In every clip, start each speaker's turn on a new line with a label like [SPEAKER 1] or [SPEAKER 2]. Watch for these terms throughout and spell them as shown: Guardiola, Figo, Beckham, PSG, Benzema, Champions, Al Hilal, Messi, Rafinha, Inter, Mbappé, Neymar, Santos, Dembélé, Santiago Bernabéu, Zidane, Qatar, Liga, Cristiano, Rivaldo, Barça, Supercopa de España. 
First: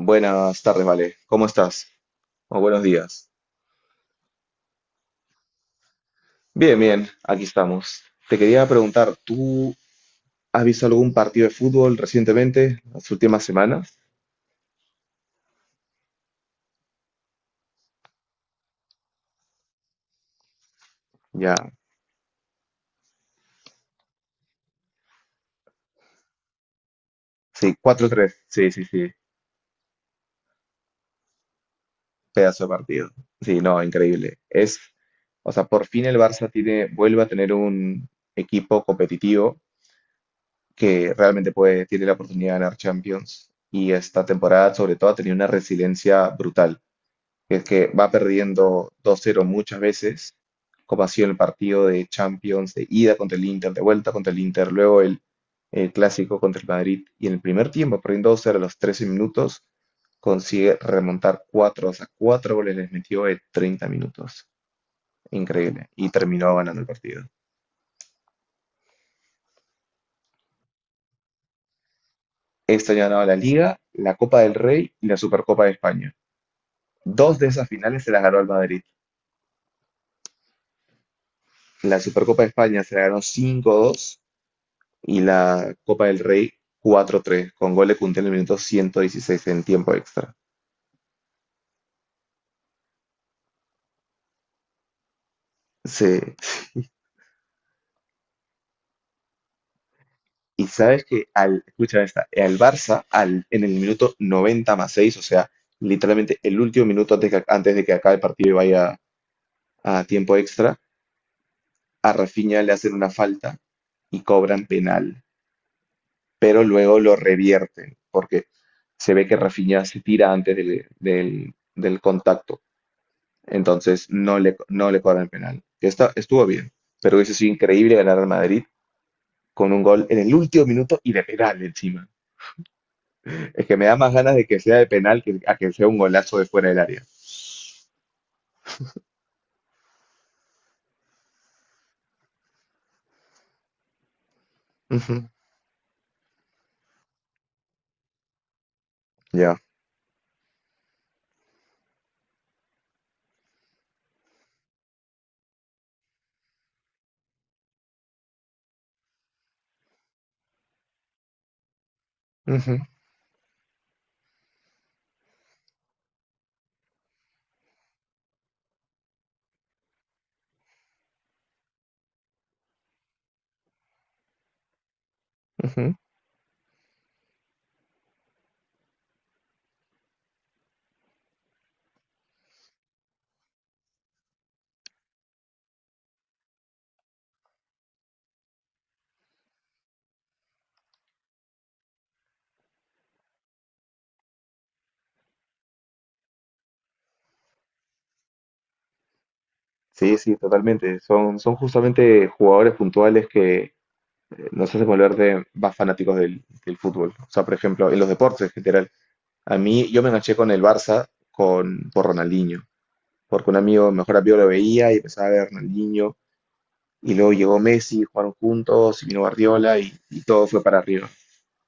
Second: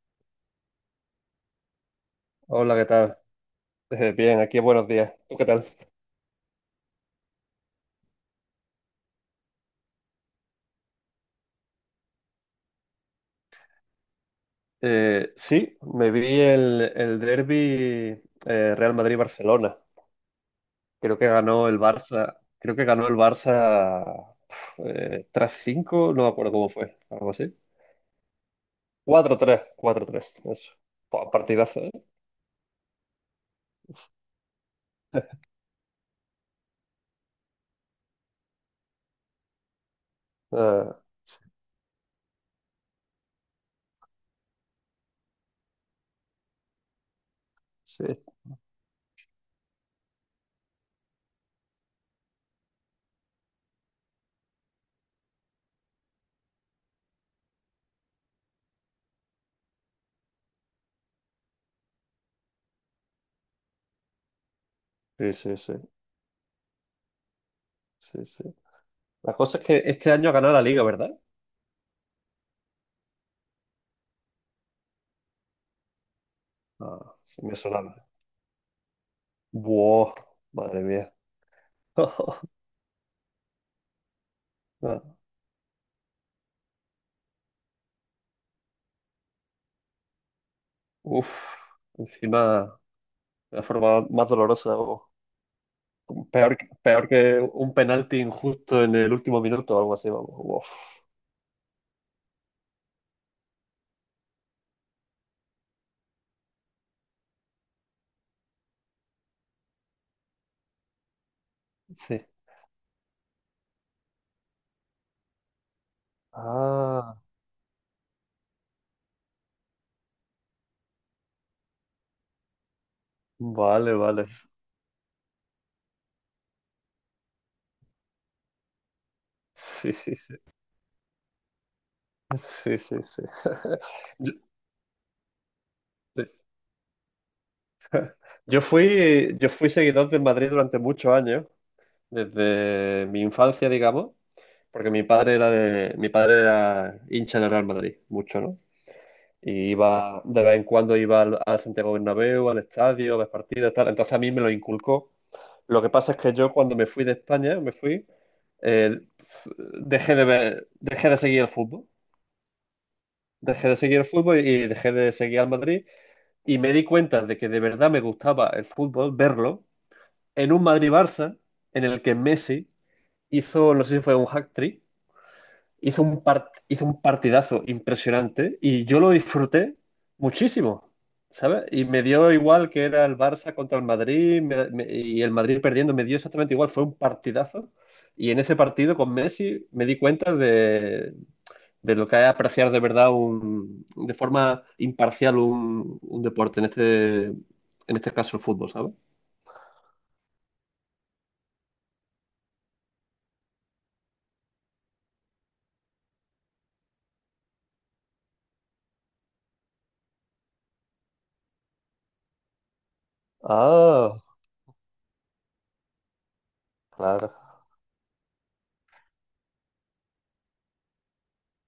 [SPEAKER 1] Buenas tardes, Vale. ¿Cómo estás? O
[SPEAKER 2] Hola,
[SPEAKER 1] buenos
[SPEAKER 2] ¿qué tal?
[SPEAKER 1] días.
[SPEAKER 2] Bien, aquí buenos días. ¿Tú qué tal?
[SPEAKER 1] Bien, bien, aquí estamos. Te quería preguntar, ¿tú has visto algún partido de fútbol recientemente, las últimas semanas?
[SPEAKER 2] Sí, me vi el derbi Real Madrid-Barcelona. Creo que
[SPEAKER 1] Ya.
[SPEAKER 2] ganó el Barça. Creo que ganó el Barça, 3-5, no me acuerdo cómo fue, algo así.
[SPEAKER 1] Sí, 4-3. Sí, sí, sí.
[SPEAKER 2] Cuatro tres. Cuatro tres. Eso. Buah, partidazo, ¿eh?
[SPEAKER 1] Pedazo de partido. Sí, no, increíble. O sea, por fin el Barça tiene, vuelve a tener un equipo competitivo
[SPEAKER 2] Ah,
[SPEAKER 1] que realmente puede, tiene la oportunidad de ganar Champions. Y esta temporada, sobre todo, ha tenido una resiliencia brutal, que es que
[SPEAKER 2] sí,
[SPEAKER 1] va perdiendo 2-0 muchas veces, como ha sido el partido de Champions de ida contra el Inter, de vuelta contra el Inter, luego el clásico contra el Madrid, y en el primer tiempo, perdiendo 2-0 a los 13 minutos, consigue remontar 4, o sea, 4 goles les metió en 30 minutos.
[SPEAKER 2] sí, sí, sí,
[SPEAKER 1] Increíble. Y terminó ganando el partido.
[SPEAKER 2] sí, sí. La cosa es que este año ha ganado la Liga, ¿verdad?
[SPEAKER 1] Este año ha la Liga, la Copa del Rey y la Supercopa de España.
[SPEAKER 2] Ah,
[SPEAKER 1] Dos
[SPEAKER 2] sí,
[SPEAKER 1] de
[SPEAKER 2] me
[SPEAKER 1] esas finales
[SPEAKER 2] sonaba.
[SPEAKER 1] se las ganó el Madrid.
[SPEAKER 2] Buah, madre mía.
[SPEAKER 1] La Supercopa de España se la ganó 5-2
[SPEAKER 2] Ah,
[SPEAKER 1] y la Copa del Rey 4-3 con gol de Kunté en el minuto 116 en tiempo extra.
[SPEAKER 2] uf, encima. La forma más dolorosa, vamos.
[SPEAKER 1] Sí.
[SPEAKER 2] Peor, peor que un penalti injusto en el último minuto o algo así, vamos.
[SPEAKER 1] Y
[SPEAKER 2] Uf,
[SPEAKER 1] sabes que escucha esta, al Barça en el minuto 90+6, o sea, literalmente el último minuto antes, antes de que acabe el partido y vaya a tiempo extra, a
[SPEAKER 2] sí.
[SPEAKER 1] Rafinha le hacen una falta y cobran penal, pero luego lo
[SPEAKER 2] Ah,
[SPEAKER 1] revierten porque se ve que Rafinha se tira antes del, del contacto.
[SPEAKER 2] vale,
[SPEAKER 1] Entonces
[SPEAKER 2] vale.
[SPEAKER 1] no le cobran penal. Que estuvo bien, pero hubiese sido increíble ganar al Madrid con un
[SPEAKER 2] Sí,
[SPEAKER 1] gol
[SPEAKER 2] sí,
[SPEAKER 1] en el
[SPEAKER 2] sí.
[SPEAKER 1] último minuto y de penal encima.
[SPEAKER 2] Sí, sí, sí.
[SPEAKER 1] Es que me da más
[SPEAKER 2] Yo,
[SPEAKER 1] ganas de que sea de penal que a que sea un golazo de fuera del área.
[SPEAKER 2] yo fui seguidor del Madrid durante muchos años, desde mi infancia, digamos, porque mi
[SPEAKER 1] Ujú,
[SPEAKER 2] padre era de, mi padre era hincha del Real Madrid, mucho, ¿no?
[SPEAKER 1] ya.
[SPEAKER 2] Y iba, de vez en cuando iba al, al Santiago Bernabéu, al estadio, a las partidas, tal. Entonces a mí me lo inculcó. Lo que pasa es que yo, cuando me fui de España, me fui, eh, dejé de ver, dejé de seguir el fútbol.
[SPEAKER 1] Ujú,
[SPEAKER 2] Dejé de seguir el fútbol y dejé de seguir al Madrid. Y me di cuenta de que de verdad me gustaba el fútbol, verlo, en un Madrid-Barça, en el que Messi hizo, no sé si fue un hat-trick,
[SPEAKER 1] ujú.
[SPEAKER 2] hizo un partidazo impresionante, y yo lo disfruté muchísimo, ¿sabes? Y me dio igual que era el Barça contra el Madrid, y el Madrid perdiendo, me dio exactamente igual, fue un partidazo. Y en ese partido con Messi me di cuenta de lo que es apreciar de verdad un, de forma imparcial un deporte, en este caso el fútbol, ¿sabes?
[SPEAKER 1] Sí, sí, totalmente. Son justamente jugadores puntuales que nos hacen volverte más fanáticos del fútbol. O sea, por ejemplo, en los deportes en general. A mí, yo me enganché con el Barça con, por Ronaldinho, porque un amigo, mejor
[SPEAKER 2] Ah,
[SPEAKER 1] amigo lo veía y empezaba a ver Ronaldinho. Y
[SPEAKER 2] claro.
[SPEAKER 1] luego llegó Messi, jugaron juntos, y vino Guardiola y todo fue para arriba.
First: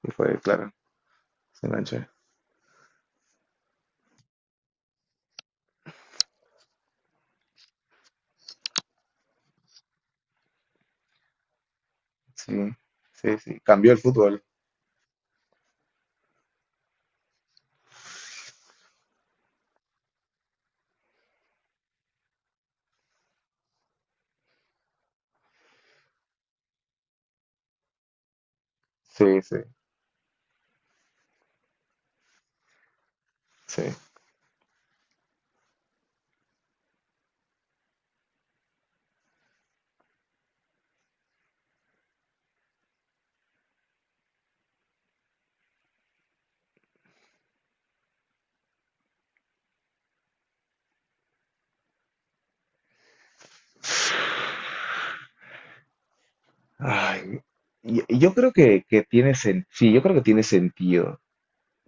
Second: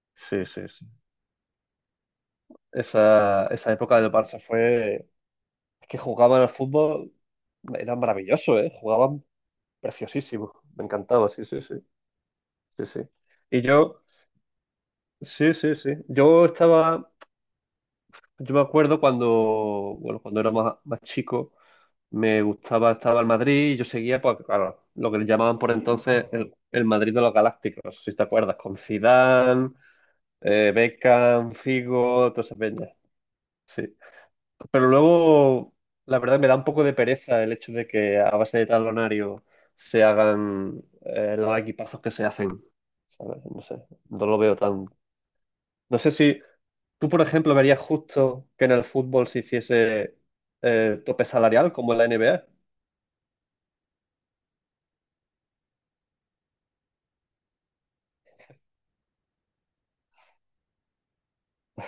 [SPEAKER 1] Y fue,
[SPEAKER 2] Sí, sí,
[SPEAKER 1] claro,
[SPEAKER 2] sí.
[SPEAKER 1] se enganchó.
[SPEAKER 2] Esa época del Barça fue... Es que jugaban al fútbol, era maravilloso, ¿eh? Jugaban preciosísimo. Me encantaba, sí, sí, sí,
[SPEAKER 1] Sí,
[SPEAKER 2] sí, sí.
[SPEAKER 1] sí, sí.
[SPEAKER 2] Y
[SPEAKER 1] Cambió el
[SPEAKER 2] yo,
[SPEAKER 1] fútbol.
[SPEAKER 2] sí, sí, sí. Yo estaba, yo me acuerdo cuando, bueno, cuando era más, más chico, me gustaba, estaba el Madrid y yo seguía, pues, claro, lo que le llamaban por entonces el Madrid de los Galácticos, si te acuerdas, con
[SPEAKER 1] Sí, sí,
[SPEAKER 2] Zidane, Beckham, Figo, toda esa peña.
[SPEAKER 1] sí.
[SPEAKER 2] Sí. Pero luego, la verdad, me da un poco de pereza el hecho de que a base de talonario se hagan, los equipazos que se hacen. ¿Sabes? No sé, no lo veo tan... No sé si tú, por ejemplo, verías justo que en el fútbol se hiciese, tope salarial como en la NBA.
[SPEAKER 1] Ay, y yo creo sí, yo creo que tiene sentido.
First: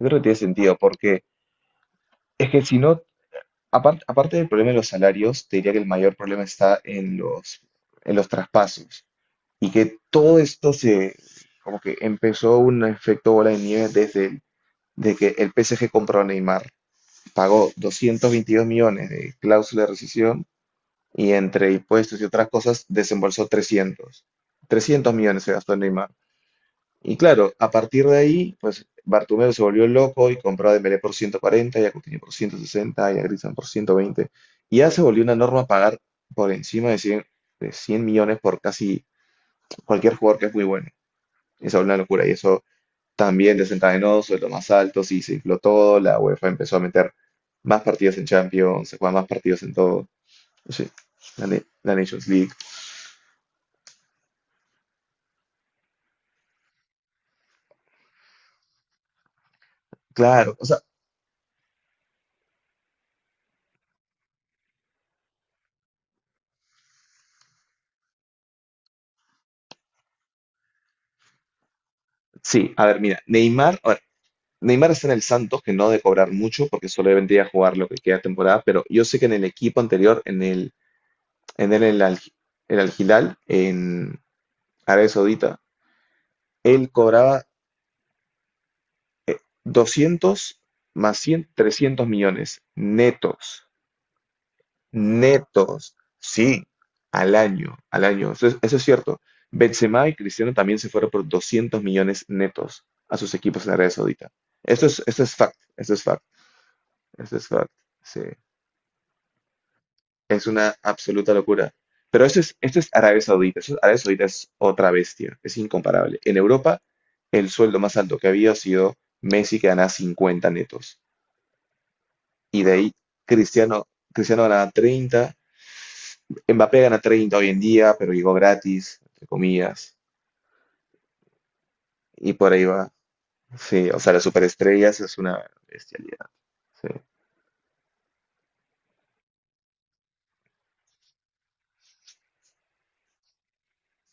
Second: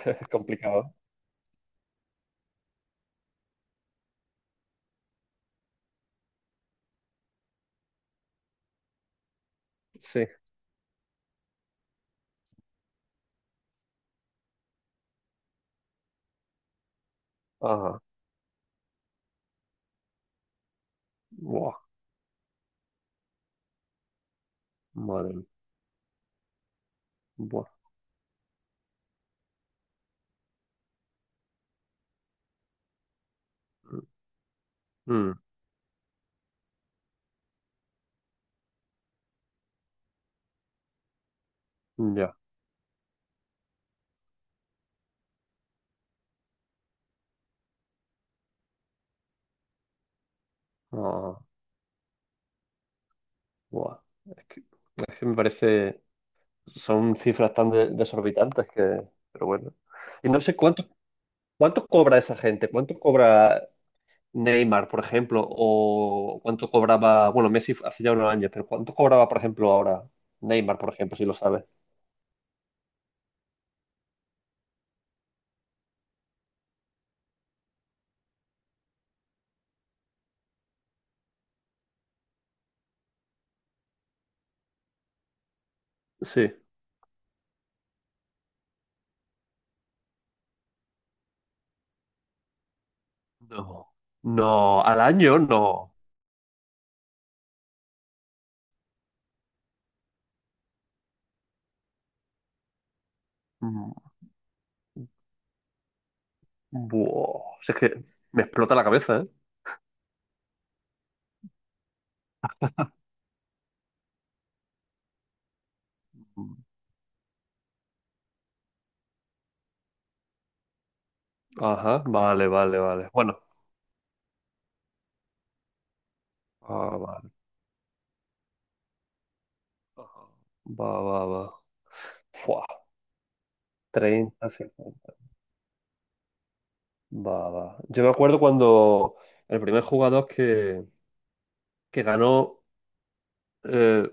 [SPEAKER 1] Yo creo que
[SPEAKER 2] Es
[SPEAKER 1] tiene sentido
[SPEAKER 2] complicado.
[SPEAKER 1] porque es que si no, aparte del problema de los salarios, te diría que el mayor problema está en los traspasos. Y que
[SPEAKER 2] Sí.
[SPEAKER 1] todo esto como que empezó un efecto bola de nieve de que el PSG compró a Neymar, pagó
[SPEAKER 2] Ajá.
[SPEAKER 1] 222 millones de cláusula de rescisión y entre
[SPEAKER 2] Buah,
[SPEAKER 1] impuestos y otras cosas desembolsó 300. 300
[SPEAKER 2] madre
[SPEAKER 1] millones
[SPEAKER 2] mía.
[SPEAKER 1] se gastó en Neymar. Y claro,
[SPEAKER 2] Buah.
[SPEAKER 1] a partir de ahí, pues Bartomeu se volvió loco y compró a Dembélé por 140, y a Coutinho por 160 y a Griezmann por 120. Y ya se volvió
[SPEAKER 2] Mm,
[SPEAKER 1] una norma pagar por encima de 100, de 100 millones por casi cualquier jugador que es muy bueno. Esa es una locura y
[SPEAKER 2] ya.
[SPEAKER 1] eso también desencadenó sueldos más altos y se infló todo. La UEFA empezó a meter más partidos en Champions, se juegan más partidos en todo. Sí,
[SPEAKER 2] Ah,
[SPEAKER 1] la Nations League.
[SPEAKER 2] buah. Es que, es que me parece... Son cifras tan desorbitantes que, pero bueno. Y no sé
[SPEAKER 1] Claro, o sea,
[SPEAKER 2] cuánto, cuánto cobra esa gente, cuánto cobra Neymar, por ejemplo, o cuánto cobraba, bueno, Messi hace ya unos años, pero cuánto cobraba, por ejemplo, ahora Neymar, por ejemplo, si lo sabes.
[SPEAKER 1] sí. A ver, mira, Neymar, a ver, Neymar está en el Santos, que no de cobrar mucho, porque solo vendría a jugar lo que queda de temporada, pero yo sé que en el equipo anterior, en el Al Hilal, en Arabia Saudita,
[SPEAKER 2] Sí.
[SPEAKER 1] él cobraba 200 más 100, 300 millones netos.
[SPEAKER 2] No. No, al año
[SPEAKER 1] Netos,
[SPEAKER 2] no.
[SPEAKER 1] sí, al año, al año. Eso es cierto. Benzema y Cristiano también se fueron por 200 millones netos a sus equipos en Arabia
[SPEAKER 2] Mm,
[SPEAKER 1] Saudita. Esto es fact, esto es fact, esto es
[SPEAKER 2] buah,
[SPEAKER 1] fact.
[SPEAKER 2] si es que
[SPEAKER 1] Sí,
[SPEAKER 2] me explota la cabeza, ¿eh?
[SPEAKER 1] es una absoluta locura. Pero esto es Arabia Saudita. Arabia Saudita es otra bestia, es incomparable. En
[SPEAKER 2] Mm.
[SPEAKER 1] Europa, el sueldo más alto que había sido Messi, que ganaba 50 netos.
[SPEAKER 2] Ajá, vale,
[SPEAKER 1] Y de
[SPEAKER 2] vale,
[SPEAKER 1] ahí
[SPEAKER 2] vale. Bueno,
[SPEAKER 1] Cristiano, Cristiano ganaba 30, Mbappé
[SPEAKER 2] ah,
[SPEAKER 1] gana
[SPEAKER 2] vale.
[SPEAKER 1] 30 hoy en día, pero llegó gratis, entre comillas,
[SPEAKER 2] Ajá. Va, va, va.
[SPEAKER 1] y por ahí
[SPEAKER 2] Fua,
[SPEAKER 1] va. Sí, o sea, las
[SPEAKER 2] 30,
[SPEAKER 1] superestrellas
[SPEAKER 2] 50.
[SPEAKER 1] es una bestialidad. Sí,
[SPEAKER 2] Va, va. Yo me acuerdo cuando el primer jugador que ganó, eh,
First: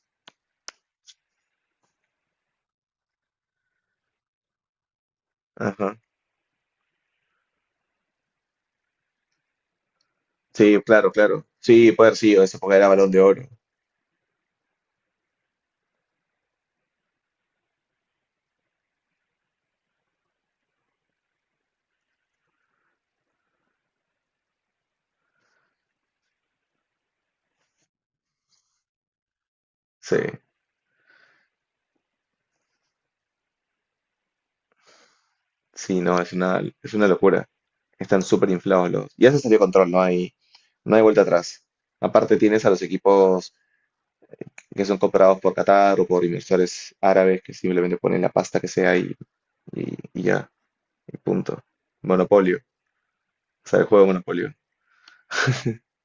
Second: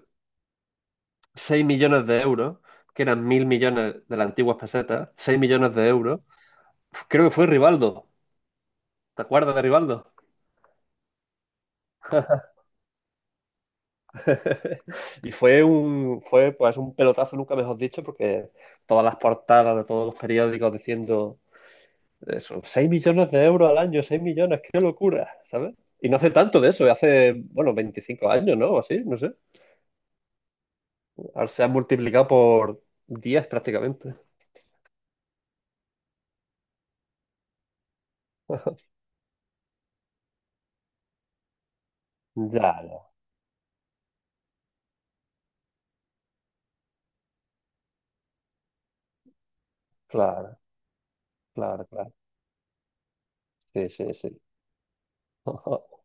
[SPEAKER 2] 6 millones de euros, que eran 1.000 millones de las antiguas pesetas, 6 millones de
[SPEAKER 1] ajá.
[SPEAKER 2] euros, creo que fue Rivaldo. ¿Te acuerdas de Rivaldo?
[SPEAKER 1] Sí, claro, claro. Sí, puede haber sido, esa época era Balón de Oro.
[SPEAKER 2] Y fue un, fue pues un pelotazo, nunca mejor dicho, porque todas las portadas de todos los periódicos diciendo eso, 6 millones de euros al año, 6 millones, qué locura, ¿sabes? Y no hace tanto de eso, hace, bueno, 25 años, ¿no? O así, no sé.
[SPEAKER 1] Sí,
[SPEAKER 2] Ahora se sea, multiplicado por 10 prácticamente.
[SPEAKER 1] sí, no, es una locura. Están súper inflados los. Ya se salió de control, no hay vuelta atrás. Aparte tienes a
[SPEAKER 2] Ya,
[SPEAKER 1] los
[SPEAKER 2] ya,
[SPEAKER 1] equipos que son comprados por Qatar o por inversores árabes que simplemente ponen la pasta que sea y ya,
[SPEAKER 2] claro,
[SPEAKER 1] y punto.
[SPEAKER 2] claro, claro.
[SPEAKER 1] Monopolio, o sea, el
[SPEAKER 2] Sí,
[SPEAKER 1] juego
[SPEAKER 2] sí,
[SPEAKER 1] de
[SPEAKER 2] sí.
[SPEAKER 1] Monopolio.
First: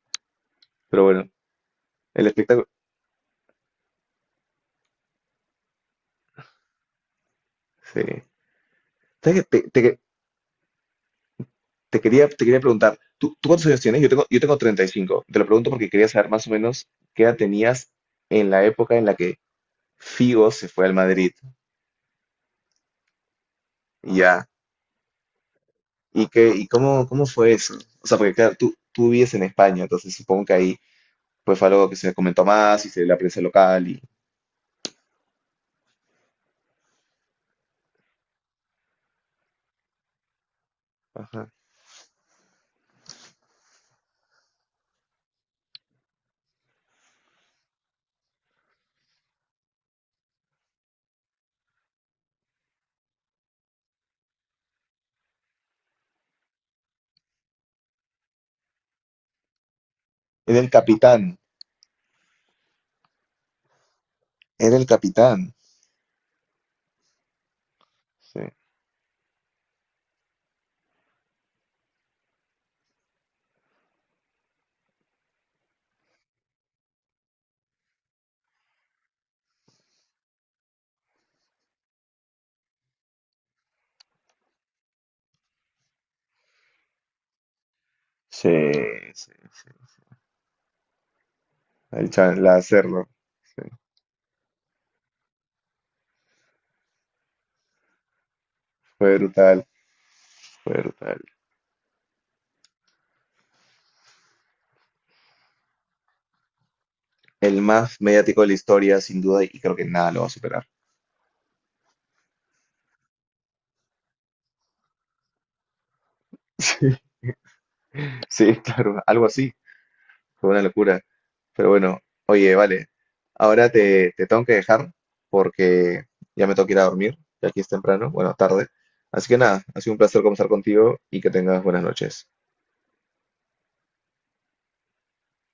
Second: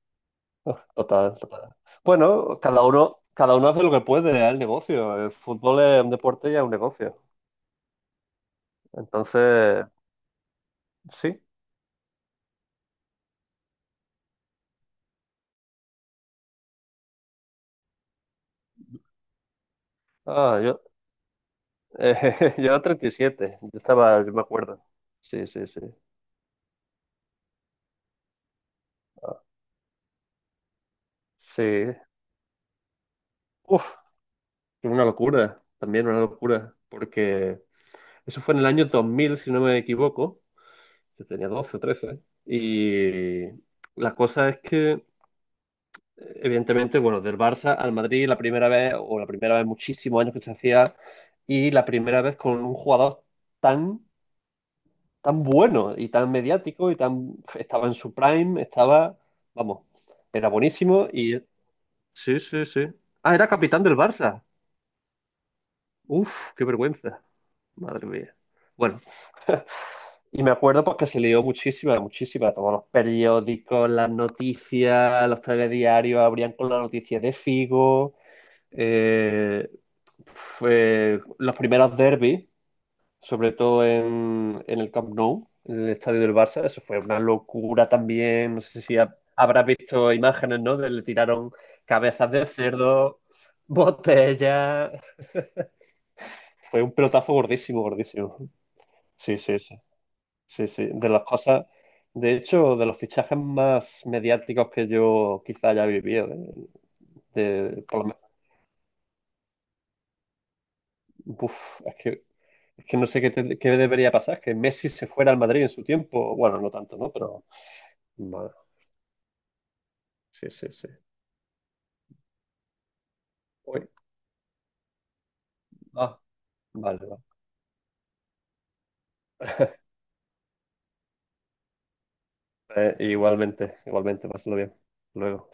[SPEAKER 1] Pero bueno,
[SPEAKER 2] Total, total.
[SPEAKER 1] el
[SPEAKER 2] Bueno,
[SPEAKER 1] espectáculo.
[SPEAKER 2] cada uno hace lo que puede, es el negocio. El fútbol es un deporte y es un negocio.
[SPEAKER 1] Sí. ¿Sabes qué? Te,
[SPEAKER 2] Entonces,
[SPEAKER 1] te-
[SPEAKER 2] sí.
[SPEAKER 1] te quería, te quería preguntar, ¿tú cuántos años tienes? Yo tengo 35. Te lo pregunto porque quería saber más o menos qué edad tenías en la época en la que Figo
[SPEAKER 2] Ah,
[SPEAKER 1] se
[SPEAKER 2] yo,
[SPEAKER 1] fue al Madrid.
[SPEAKER 2] yo era 7, yo
[SPEAKER 1] Y
[SPEAKER 2] estaba, yo me
[SPEAKER 1] ya.
[SPEAKER 2] acuerdo. Sí, sí, sí.
[SPEAKER 1] ¿Cómo fue eso? O sea, porque claro, tú vives en España, entonces supongo que ahí pues
[SPEAKER 2] Sí.
[SPEAKER 1] fue algo que se comentó más y se la prensa
[SPEAKER 2] Uf,
[SPEAKER 1] local y.
[SPEAKER 2] una locura, también una locura, porque eso fue en el año 2000, si no me equivoco. Yo tenía
[SPEAKER 1] Ajá.
[SPEAKER 2] 12, 13 Y la cosa es que, evidentemente, bueno, del Barça al Madrid la primera vez, o la primera vez muchísimos años que se hacía, y la primera vez con un jugador tan, tan bueno y tan mediático y tan... Estaba en su prime, estaba, vamos, era
[SPEAKER 1] Era el
[SPEAKER 2] buenísimo
[SPEAKER 1] capitán.
[SPEAKER 2] y... Sí, sí, sí. Ah, era capitán del Barça.
[SPEAKER 1] Era el capitán.
[SPEAKER 2] Uf, qué vergüenza. Madre mía.
[SPEAKER 1] Sí.
[SPEAKER 2] Bueno. Y me acuerdo porque se leyó muchísima, muchísima. Todos los periódicos, las noticias, los telediarios abrían con la noticia de Figo. eh, Fue los primeros derbis, sobre todo en el Camp Nou, en el estadio del Barça. Eso fue una locura
[SPEAKER 1] Sí,
[SPEAKER 2] también. No sé si
[SPEAKER 1] sí,
[SPEAKER 2] habrás
[SPEAKER 1] sí.
[SPEAKER 2] visto imágenes, ¿no? De le tiraron
[SPEAKER 1] El
[SPEAKER 2] cabezas
[SPEAKER 1] chan-
[SPEAKER 2] de
[SPEAKER 1] la hacerlo.
[SPEAKER 2] cerdo, botellas. Fue un pelotazo gordísimo, gordísimo.
[SPEAKER 1] Fue
[SPEAKER 2] Sí, sí,
[SPEAKER 1] brutal.
[SPEAKER 2] sí. Sí, sí, de
[SPEAKER 1] Verdad.
[SPEAKER 2] las cosas, de hecho, de los fichajes más mediáticos que yo quizá haya vivido, de,
[SPEAKER 1] El
[SPEAKER 2] de-
[SPEAKER 1] más
[SPEAKER 2] por lo menos-
[SPEAKER 1] mediático de la historia, sin duda, y creo que nada lo va a superar.
[SPEAKER 2] uf, es que no sé qué, qué debería pasar, que Messi se fuera al Madrid en su tiempo, bueno, no
[SPEAKER 1] Sí.
[SPEAKER 2] tanto, ¿no? Pero, bueno,
[SPEAKER 1] Sí, claro, algo así.
[SPEAKER 2] sí,
[SPEAKER 1] Fue una
[SPEAKER 2] sí, sí.
[SPEAKER 1] locura. Pero bueno, oye, vale. Ahora
[SPEAKER 2] Uy,
[SPEAKER 1] te tengo que dejar porque
[SPEAKER 2] ah,
[SPEAKER 1] ya me tengo que ir a
[SPEAKER 2] vale,
[SPEAKER 1] dormir.
[SPEAKER 2] vale.
[SPEAKER 1] Ya aquí es temprano, bueno, tarde. Así que nada, ha sido un placer conversar contigo y que tengas buenas noches.
[SPEAKER 2] Igualmente, igualmente, pásalo bien. Luego.